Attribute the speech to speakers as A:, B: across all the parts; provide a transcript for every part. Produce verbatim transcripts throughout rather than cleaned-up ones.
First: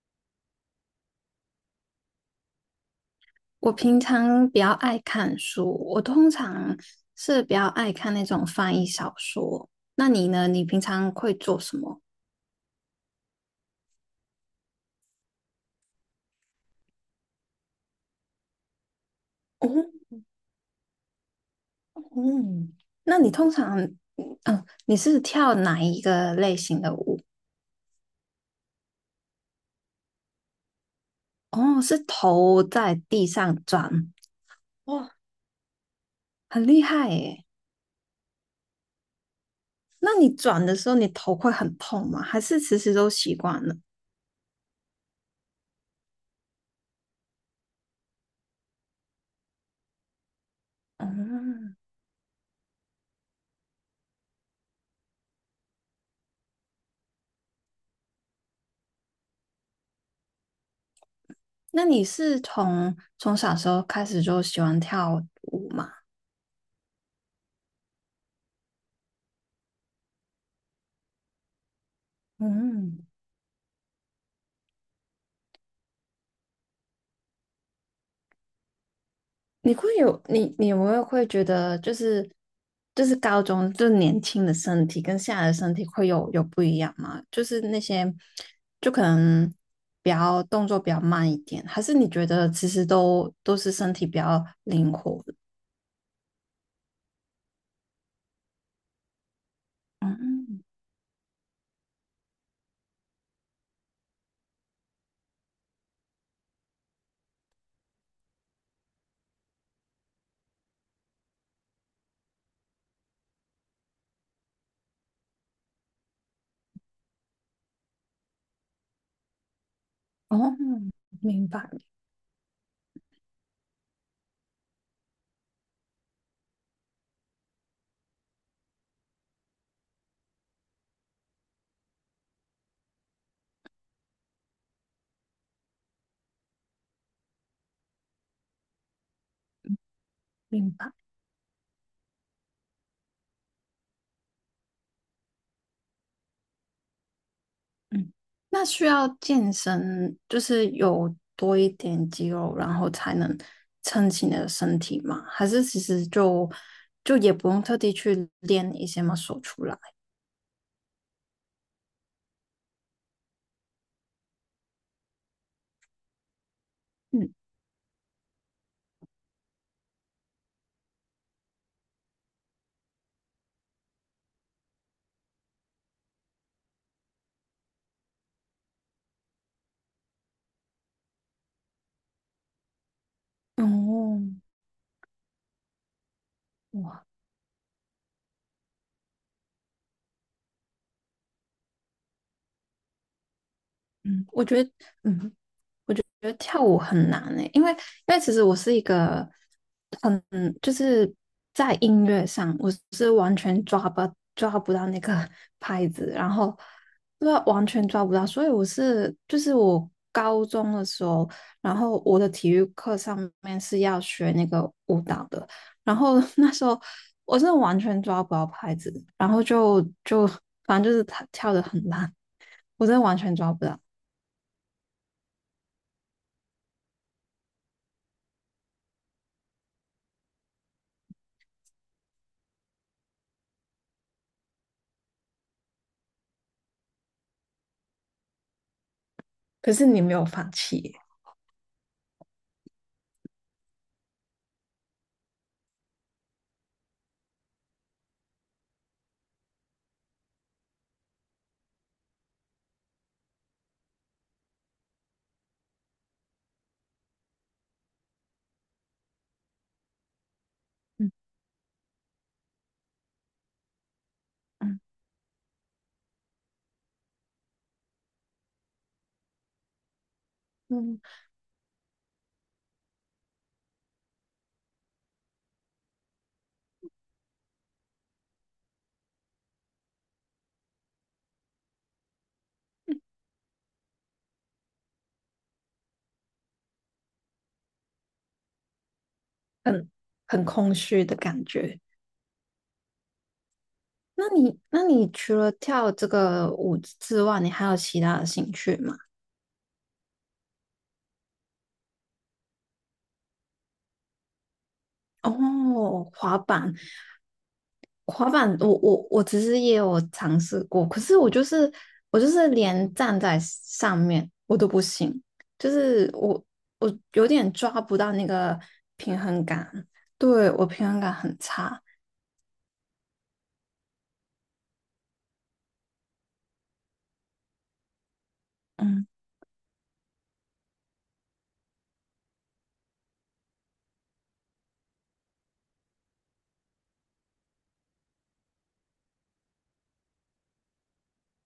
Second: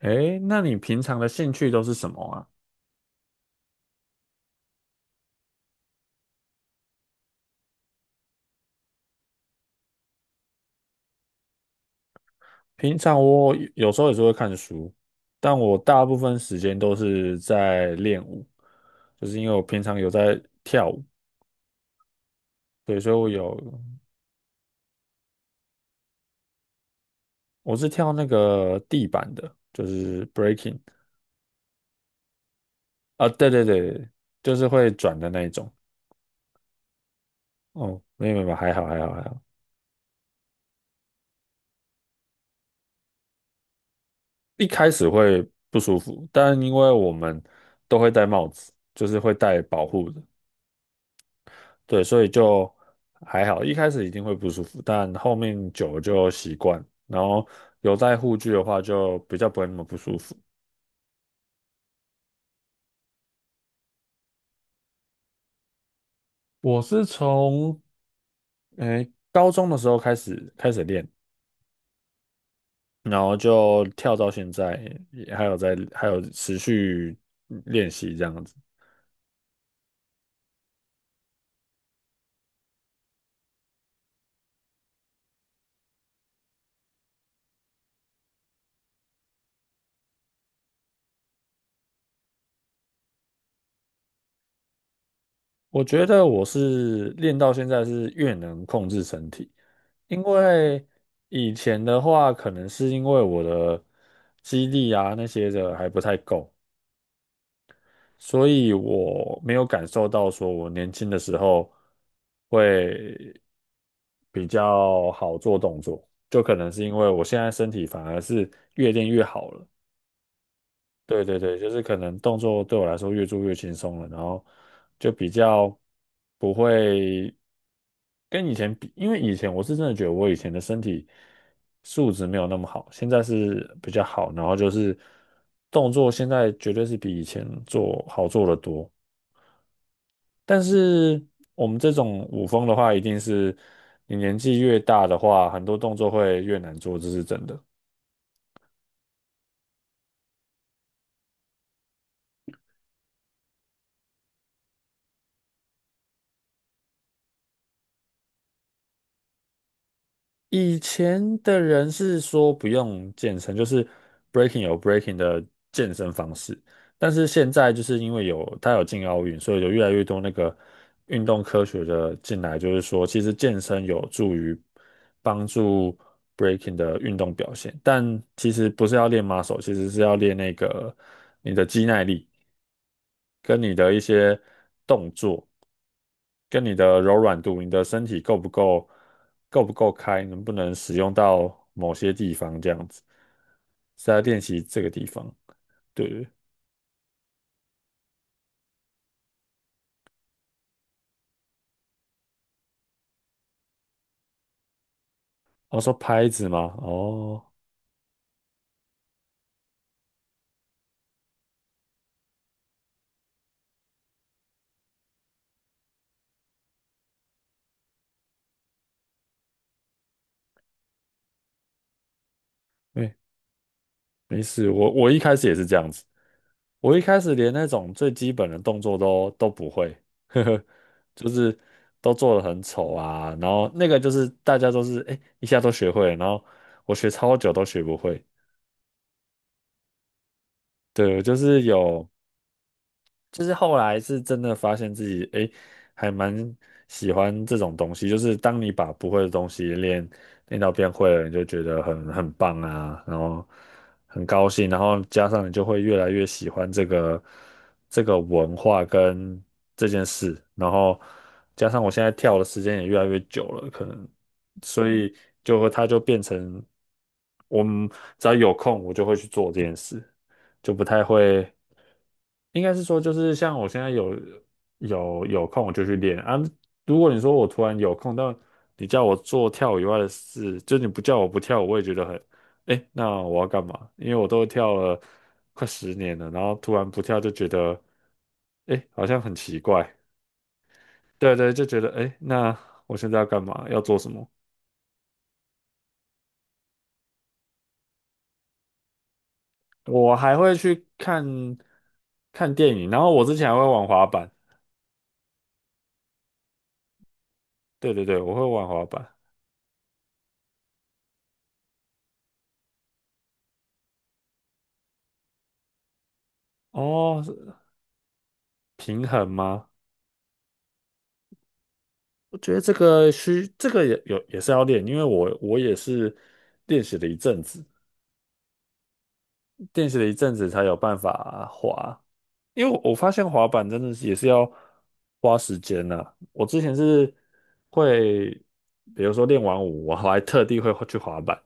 A: 诶，那你平常的兴趣都是什么啊？
B: 我平常比较爱看书，我通常是比较爱看那种翻译小说。那你呢？你平常会做什么？
A: 平常我有有时候也是会看书，但我大部分时间都是在练舞，就是因为我
B: 哦，
A: 平常有在跳舞。
B: 嗯，
A: 对，所以
B: 那
A: 我
B: 你通
A: 有
B: 常，嗯，哦你是跳哪一个类型的舞？
A: 我是跳那个地板的，就是 breaking
B: 哦，是头在地
A: 啊。对
B: 上
A: 对
B: 转，
A: 对，就是会
B: 哇，
A: 转的那一种。
B: 很厉害耶。
A: 哦，没有，没有还好还好还好。
B: 那你转的时候，你头会很痛吗？还是其实都习惯了？
A: 一开始会不舒服，但因为我们都会戴帽子，就是会戴保护的。
B: 嗯，
A: 对，所以就还好，一开始一定会不舒服，但后面久了就习惯，然后有戴护具的话就比较不会那么不舒服。
B: 那你是从从小时候开始就喜欢跳舞吗？
A: 我是从诶高中的时候开始开始练，
B: 嗯。
A: 然后就跳到现在，也还有在还有持续练习这样子。
B: 你会有你你有没有会觉得就是就是高中就是年轻的身体跟现在的身体会有有不一样吗？就是那些就可能比较动作比较慢一点，还是你觉得其实都都是身体比较灵活的？
A: 我觉得我是练到现在是越能控制身体，因
B: 嗯，
A: 为以前的话可能是因为我的肌力啊那些的还不太够。所以我没有感受到说我年轻的时候会比较好做动作，就可能是因为我现在身体反而是越练越好了。
B: 哦，
A: 对对
B: 明
A: 对，就
B: 白
A: 是可能动作对我来说越做越轻松了，然后就比较不会跟以前比，因为以前我是真的觉得我以前的身体素质没有那么好，现在是比较好，然后就是动作现在绝对是比以前做好做得多。但
B: 明白。
A: 是我们这种舞风的话，一定是你年纪越大的话，很多动作会越难做，这是真的。
B: 嗯，那需要健身，就是有多一点肌肉，然后才能撑起你的身体吗？还是其实就就也不用特地去练一些嘛，u 出来？
A: 以前的人是说不用健身，就是 breaking 有 breaking 的健身方式，但是
B: 嗯
A: 现在就是因为有它有进奥运，所以有越来越多那个运动科学的进来，就是说其实健身有助于帮助 breaking 的运动表现，但其实不是要练 muscle，其实是要练那个你的肌耐力跟你的一
B: 哦，
A: 些。跟你的
B: 哇，
A: 柔软度、你的身体够不够、够不够开，能不能使用到某些地方这样子，是在
B: 嗯，
A: 练
B: 我
A: 习
B: 觉得，
A: 这个地
B: 嗯，
A: 方。对，
B: 觉得跳舞很难诶、因为因为其实我是一个很就是在音乐上，我是完全抓不抓不到那个
A: 我、
B: 拍
A: 说
B: 子，
A: 拍
B: 然
A: 子
B: 后
A: 吗？
B: 对啊，
A: 哦，
B: 完全抓不到，所以我是就是我高中的时候，然后我的体育课上面是要学那个舞蹈的，然后 那时候我真的完全抓不到拍子，然后就就反正就是跳跳的很烂，我真的
A: 没
B: 完全抓不到，
A: 没事，我我一开始也是这样子，我一开始连那种最基本的动作都都不会，呵呵，就是都做得很丑啊，然后那个就是大家都是哎、诶一下都学会了，然后我学超久都学不会。
B: 可是你没有放弃耶
A: 对，我就是有就是后来是真的发现自己，诶，还蛮喜欢这种东西。就是当你把不会的东西练练到变会了，你就觉得很很棒啊，然后很高兴，然后加上你就会越来越喜欢这个这个文化跟这件事，然后
B: 嗯
A: 加上我现在跳的时间也越来越久了，可能
B: 嗯。
A: 所以就会它就变成我们只要有空，我就会去做这件事。就不
B: 嗯，
A: 太会。应该是说，就是像我现在有有有空，我就去练啊。如果你说我突然有空，但你叫我做跳舞以外的事，就你不叫我不跳舞，我也觉得很，哎，那我要干嘛？因为我都跳了快十年了，然后突然不跳就觉得，哎，好像很奇
B: 很
A: 怪。
B: 很空虚的
A: 对
B: 感
A: 对，就
B: 觉。
A: 觉得，哎，那我现在要干嘛？要做什么？
B: 那你，那你除了跳这个舞之外，你还有其他的兴趣吗？
A: 我还会去看看电影，然后我之前还会玩滑板。
B: 哦，滑板，
A: 对对对，
B: 滑
A: 我会
B: 板，
A: 玩
B: 我
A: 滑板。
B: 我我其实也有尝试过，可是我就是我就是连站在上面我都不行，就是我我
A: 哦，
B: 有点
A: 是
B: 抓不到那个
A: 平
B: 平
A: 衡
B: 衡
A: 吗？
B: 感，对，我平衡感很差。
A: 我觉得这个需这个也有也是要练，因为我我也是练习了一阵子，
B: 嗯，
A: 练习了一阵子才有办法滑，因为我我发现滑板真的是也是要花时间呐、我之前是会，比如说练完舞，我还特地会去滑板，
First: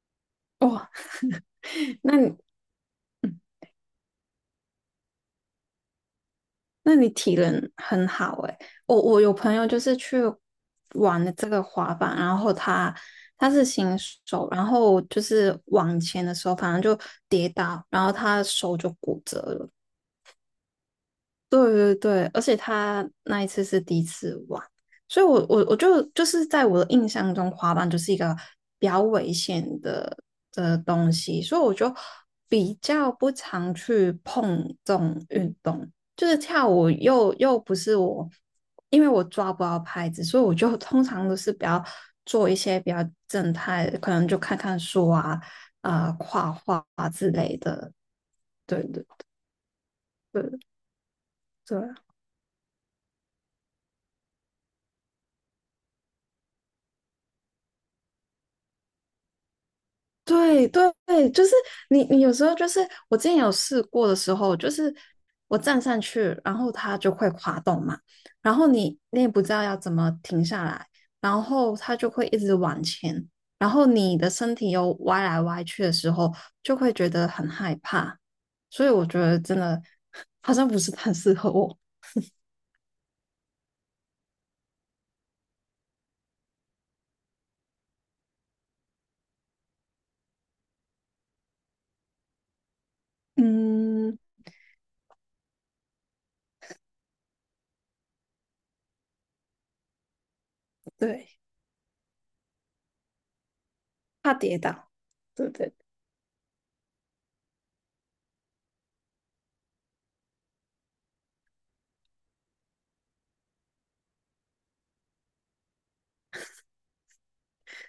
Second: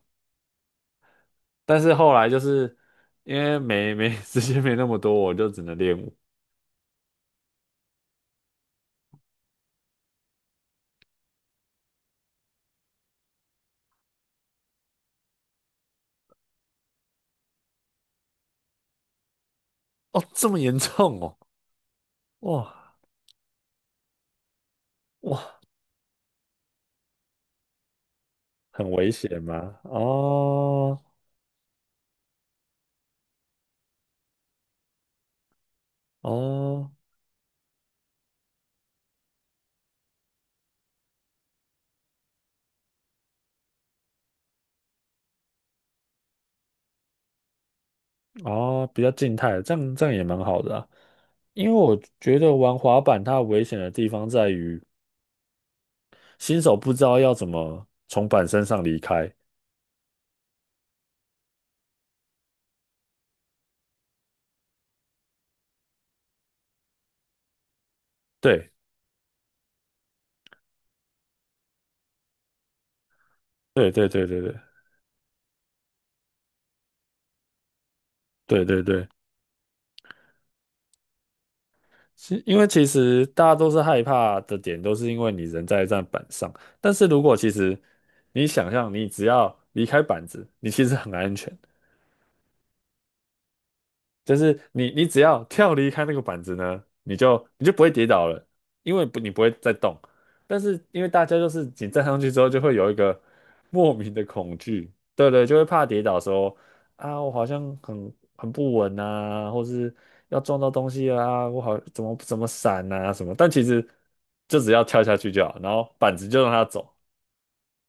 B: 哇，
A: 但是后
B: 那
A: 来
B: 你？
A: 就是因为没没 时间没那么多，我就只能练舞。
B: 那你体能很好诶、我我有朋友就是去玩了这个滑板，然后他他是新手，然后就是往前的时候，反正就跌倒，然后他手就骨折了。
A: 哦，这么严重哦。
B: 对对对，而且
A: 哇
B: 他那一次是第一次玩，所以我
A: 哇，
B: 我我就就是在我的印象中，滑板就是一个比
A: 很
B: 较
A: 危
B: 危
A: 险
B: 险
A: 吗？
B: 的的
A: 哦
B: 东西，所以我就比较不常去碰这种运动。就是跳舞
A: 哦。
B: 又又不是我，因为我抓不到拍子，所以我就通常都是比较做一些比较正态的，可能就看看书啊、啊、画画啊之类的。对
A: 哦，比
B: 对
A: 较静态，这样这样也蛮好
B: 对
A: 的啊。因为
B: 对。
A: 我觉得玩滑板它危险的地方在于，新手不知道要怎么从板身上离开。
B: 对对对，就是你，你有时候就是我之前有试过的时候，就是我站上去，然后它就会滑动嘛，然后
A: 对，
B: 你你也不知道要怎么停下来，然后它就会一直往前，然后
A: 对，对，
B: 你
A: 对，
B: 的
A: 对，
B: 身体又歪来歪去的时候，就会觉得很害怕，
A: 对，对，对，
B: 所以我
A: 对。
B: 觉得真的 好像不是很适合我。
A: 其因为其实大家都是害怕的点，都是因为你人在一站板上。但是如果其实你想象，你只要离开板子，你其实很安全。
B: 嗯，
A: 就是你你只要跳离开那个板子呢，你就你就不会跌倒了，因为不你不会再动。但是因为大家
B: 对，
A: 就是你站上去之后，就会有一个莫名的
B: 怕
A: 恐
B: 跌倒。
A: 惧，对对，
B: 对
A: 就会
B: 对
A: 怕跌倒说啊，我好像很很不稳啊，或是要撞到东西啊，我好怎么怎么闪啊什么。但其实就只要跳下去就好，然后板子就让它走，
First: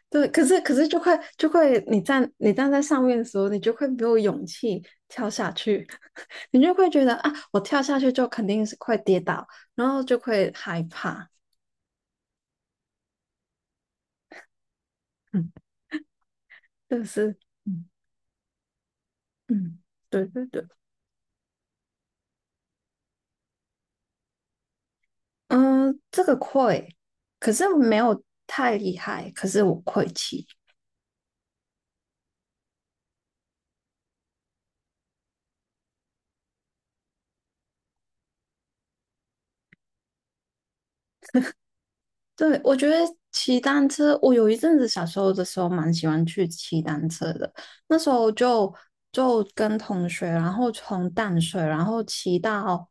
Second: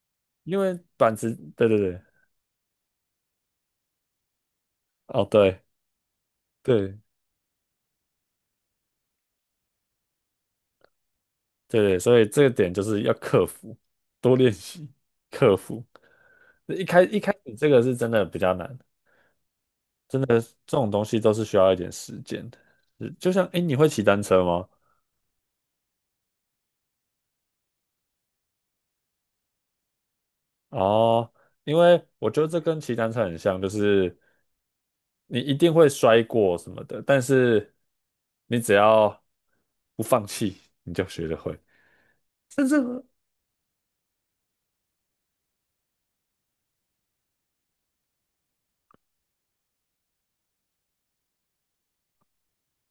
B: 对，可
A: 因
B: 是可
A: 为
B: 是就会
A: 板子，
B: 就
A: 对对
B: 会，
A: 对，
B: 你站你站在上面的时候，你就会没有勇气
A: 哦
B: 跳下
A: 对。
B: 去，你就会
A: 对
B: 觉得啊，我跳下去就肯定是会跌倒，然后就会害怕。
A: 对对，所以这个点就是要克服，多练习，
B: 嗯，
A: 克服。一开
B: 就
A: 一开
B: 是
A: 始这个
B: 嗯
A: 是真的比较难，
B: 嗯，对对对，
A: 这种东西都是需要一点时间的。是就像，诶，你会骑单车吗？
B: 嗯，这个会，可是没有太厉害，可是我会骑。
A: 哦，因为我觉得这跟骑单车很像，就是你一定会摔过什么的，但是你只要不放弃，你就学得会。
B: 对，
A: 甚
B: 我
A: 至
B: 觉得骑单车，我有一阵子小时候的时候蛮喜欢去骑单车的。那时候就就跟同学，然后从淡水，然后骑到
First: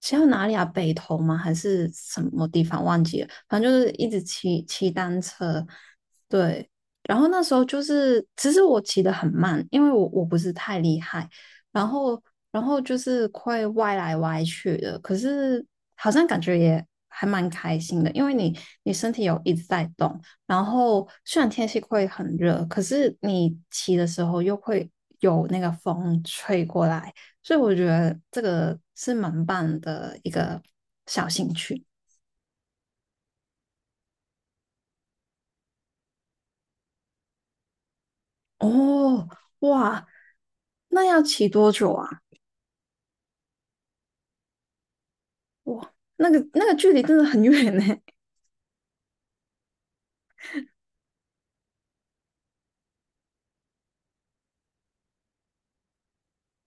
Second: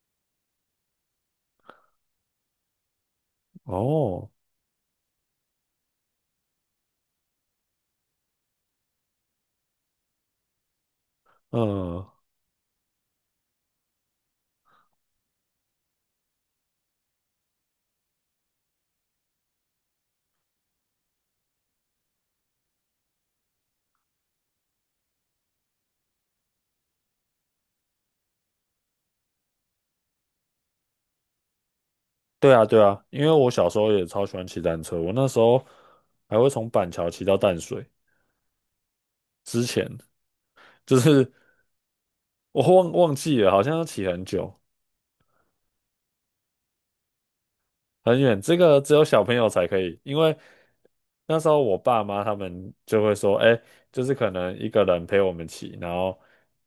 B: 骑到哪里啊？北投吗？还是什么地方？忘记了。反正就是一直
A: 哦，
B: 骑骑单车。对，然后那时候就是，其实我骑得很慢，因为我我不是太厉害。然
A: 嗯，
B: 后然后就是会歪来歪去的，可是好像感觉也还蛮开心的，因为你你身体有一直在动，然后虽然天气会很热，可是你骑的时候又会有那个风吹过来，所以我觉得这个是蛮棒的一个小兴趣
A: 对啊，对啊，因为我小时候也超喜欢骑单车，我那时候还会从板桥骑到淡水。
B: 哦，
A: 之前，
B: 哇，
A: 就
B: 那要
A: 是
B: 骑多久啊？
A: 我忘忘记了，好像要骑很久
B: 哇，那个那个距离真的很远呢，
A: 很远。这个只有小朋友才可以，因为那时候我爸妈他们就会说，哎，就是可能一个人陪我们骑，然后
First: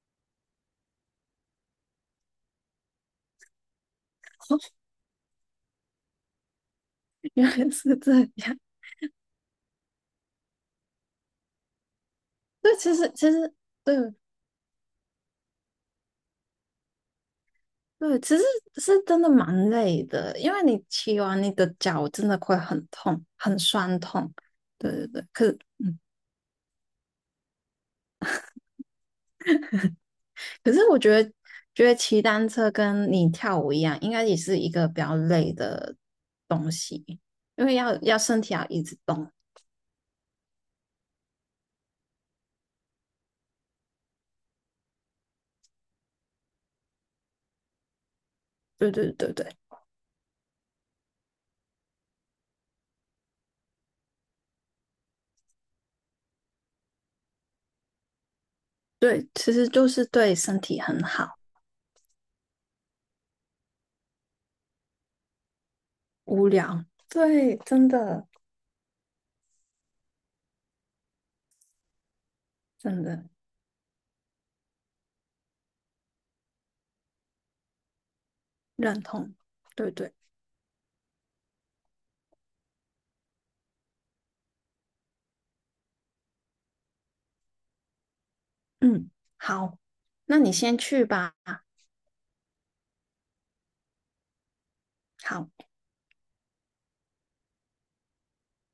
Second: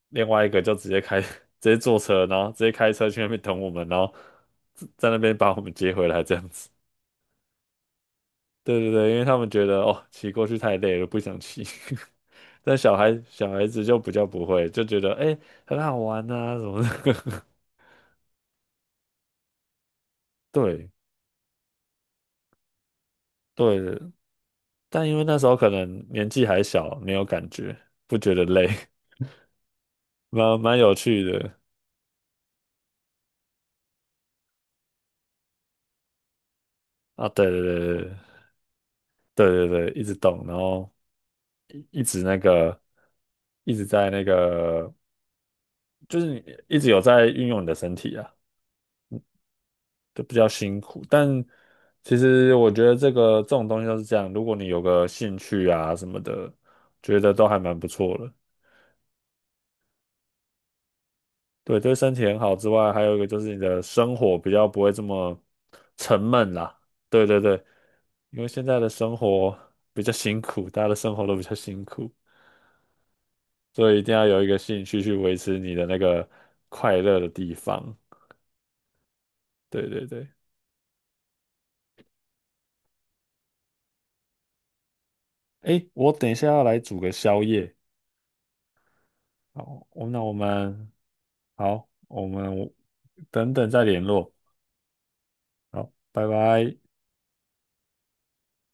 A: 另外一个就直接开 直接坐车，然后直接开车去那边等我们，然后在那边把我们接回来这样子。
B: 原来是这样。
A: 对对对，因为他们觉得哦，骑过去太累了，不想骑。
B: 对，
A: 但
B: 其
A: 小
B: 实
A: 孩
B: 其
A: 小
B: 实
A: 孩子就比
B: 对
A: 较不会，就觉得哎、很好玩啊什么的。
B: 对，其实是真的蛮累的，因为你
A: 对
B: 骑完你的脚真的会很痛，很
A: 对，
B: 酸痛。对
A: 但
B: 对
A: 因为
B: 对，
A: 那时候
B: 可
A: 可能年纪还小，没有感觉，不觉得累，蛮
B: 可
A: 蛮
B: 是
A: 有
B: 我觉
A: 趣
B: 得，
A: 的
B: 觉得骑单车跟你跳舞一样，应该也是一个比较累的东西，
A: 啊！对对
B: 因为要
A: 对对
B: 要身体要一直动。
A: 对对，对一直动，然后一直那个，一直在那个，就是你一直有在运用你的身体啊，
B: 对对对对
A: 就比较辛苦。但其实我觉得这个这种东西都是这样，如果你有个兴趣啊什么的，觉得都还蛮不错的。
B: 对，其实就是对身体很好。
A: 对，对身体很好之外，还有一个就是你的生活比较不会这么沉
B: 无
A: 闷啦。
B: 聊，
A: 对对
B: 对，
A: 对，
B: 真的
A: 因为现在的生活比较辛苦，大家的生活都比较辛苦，
B: 真的
A: 所以一定要有一个兴趣去维持你的那个快乐的地方。
B: 认同。
A: 对
B: 对
A: 对
B: 对，
A: 对，诶，我等一下要来煮个宵夜，
B: 嗯，好，
A: 好，我那我
B: 那你先
A: 们
B: 去吧。
A: 好，我们等等再联络，
B: 好。
A: 好，拜拜。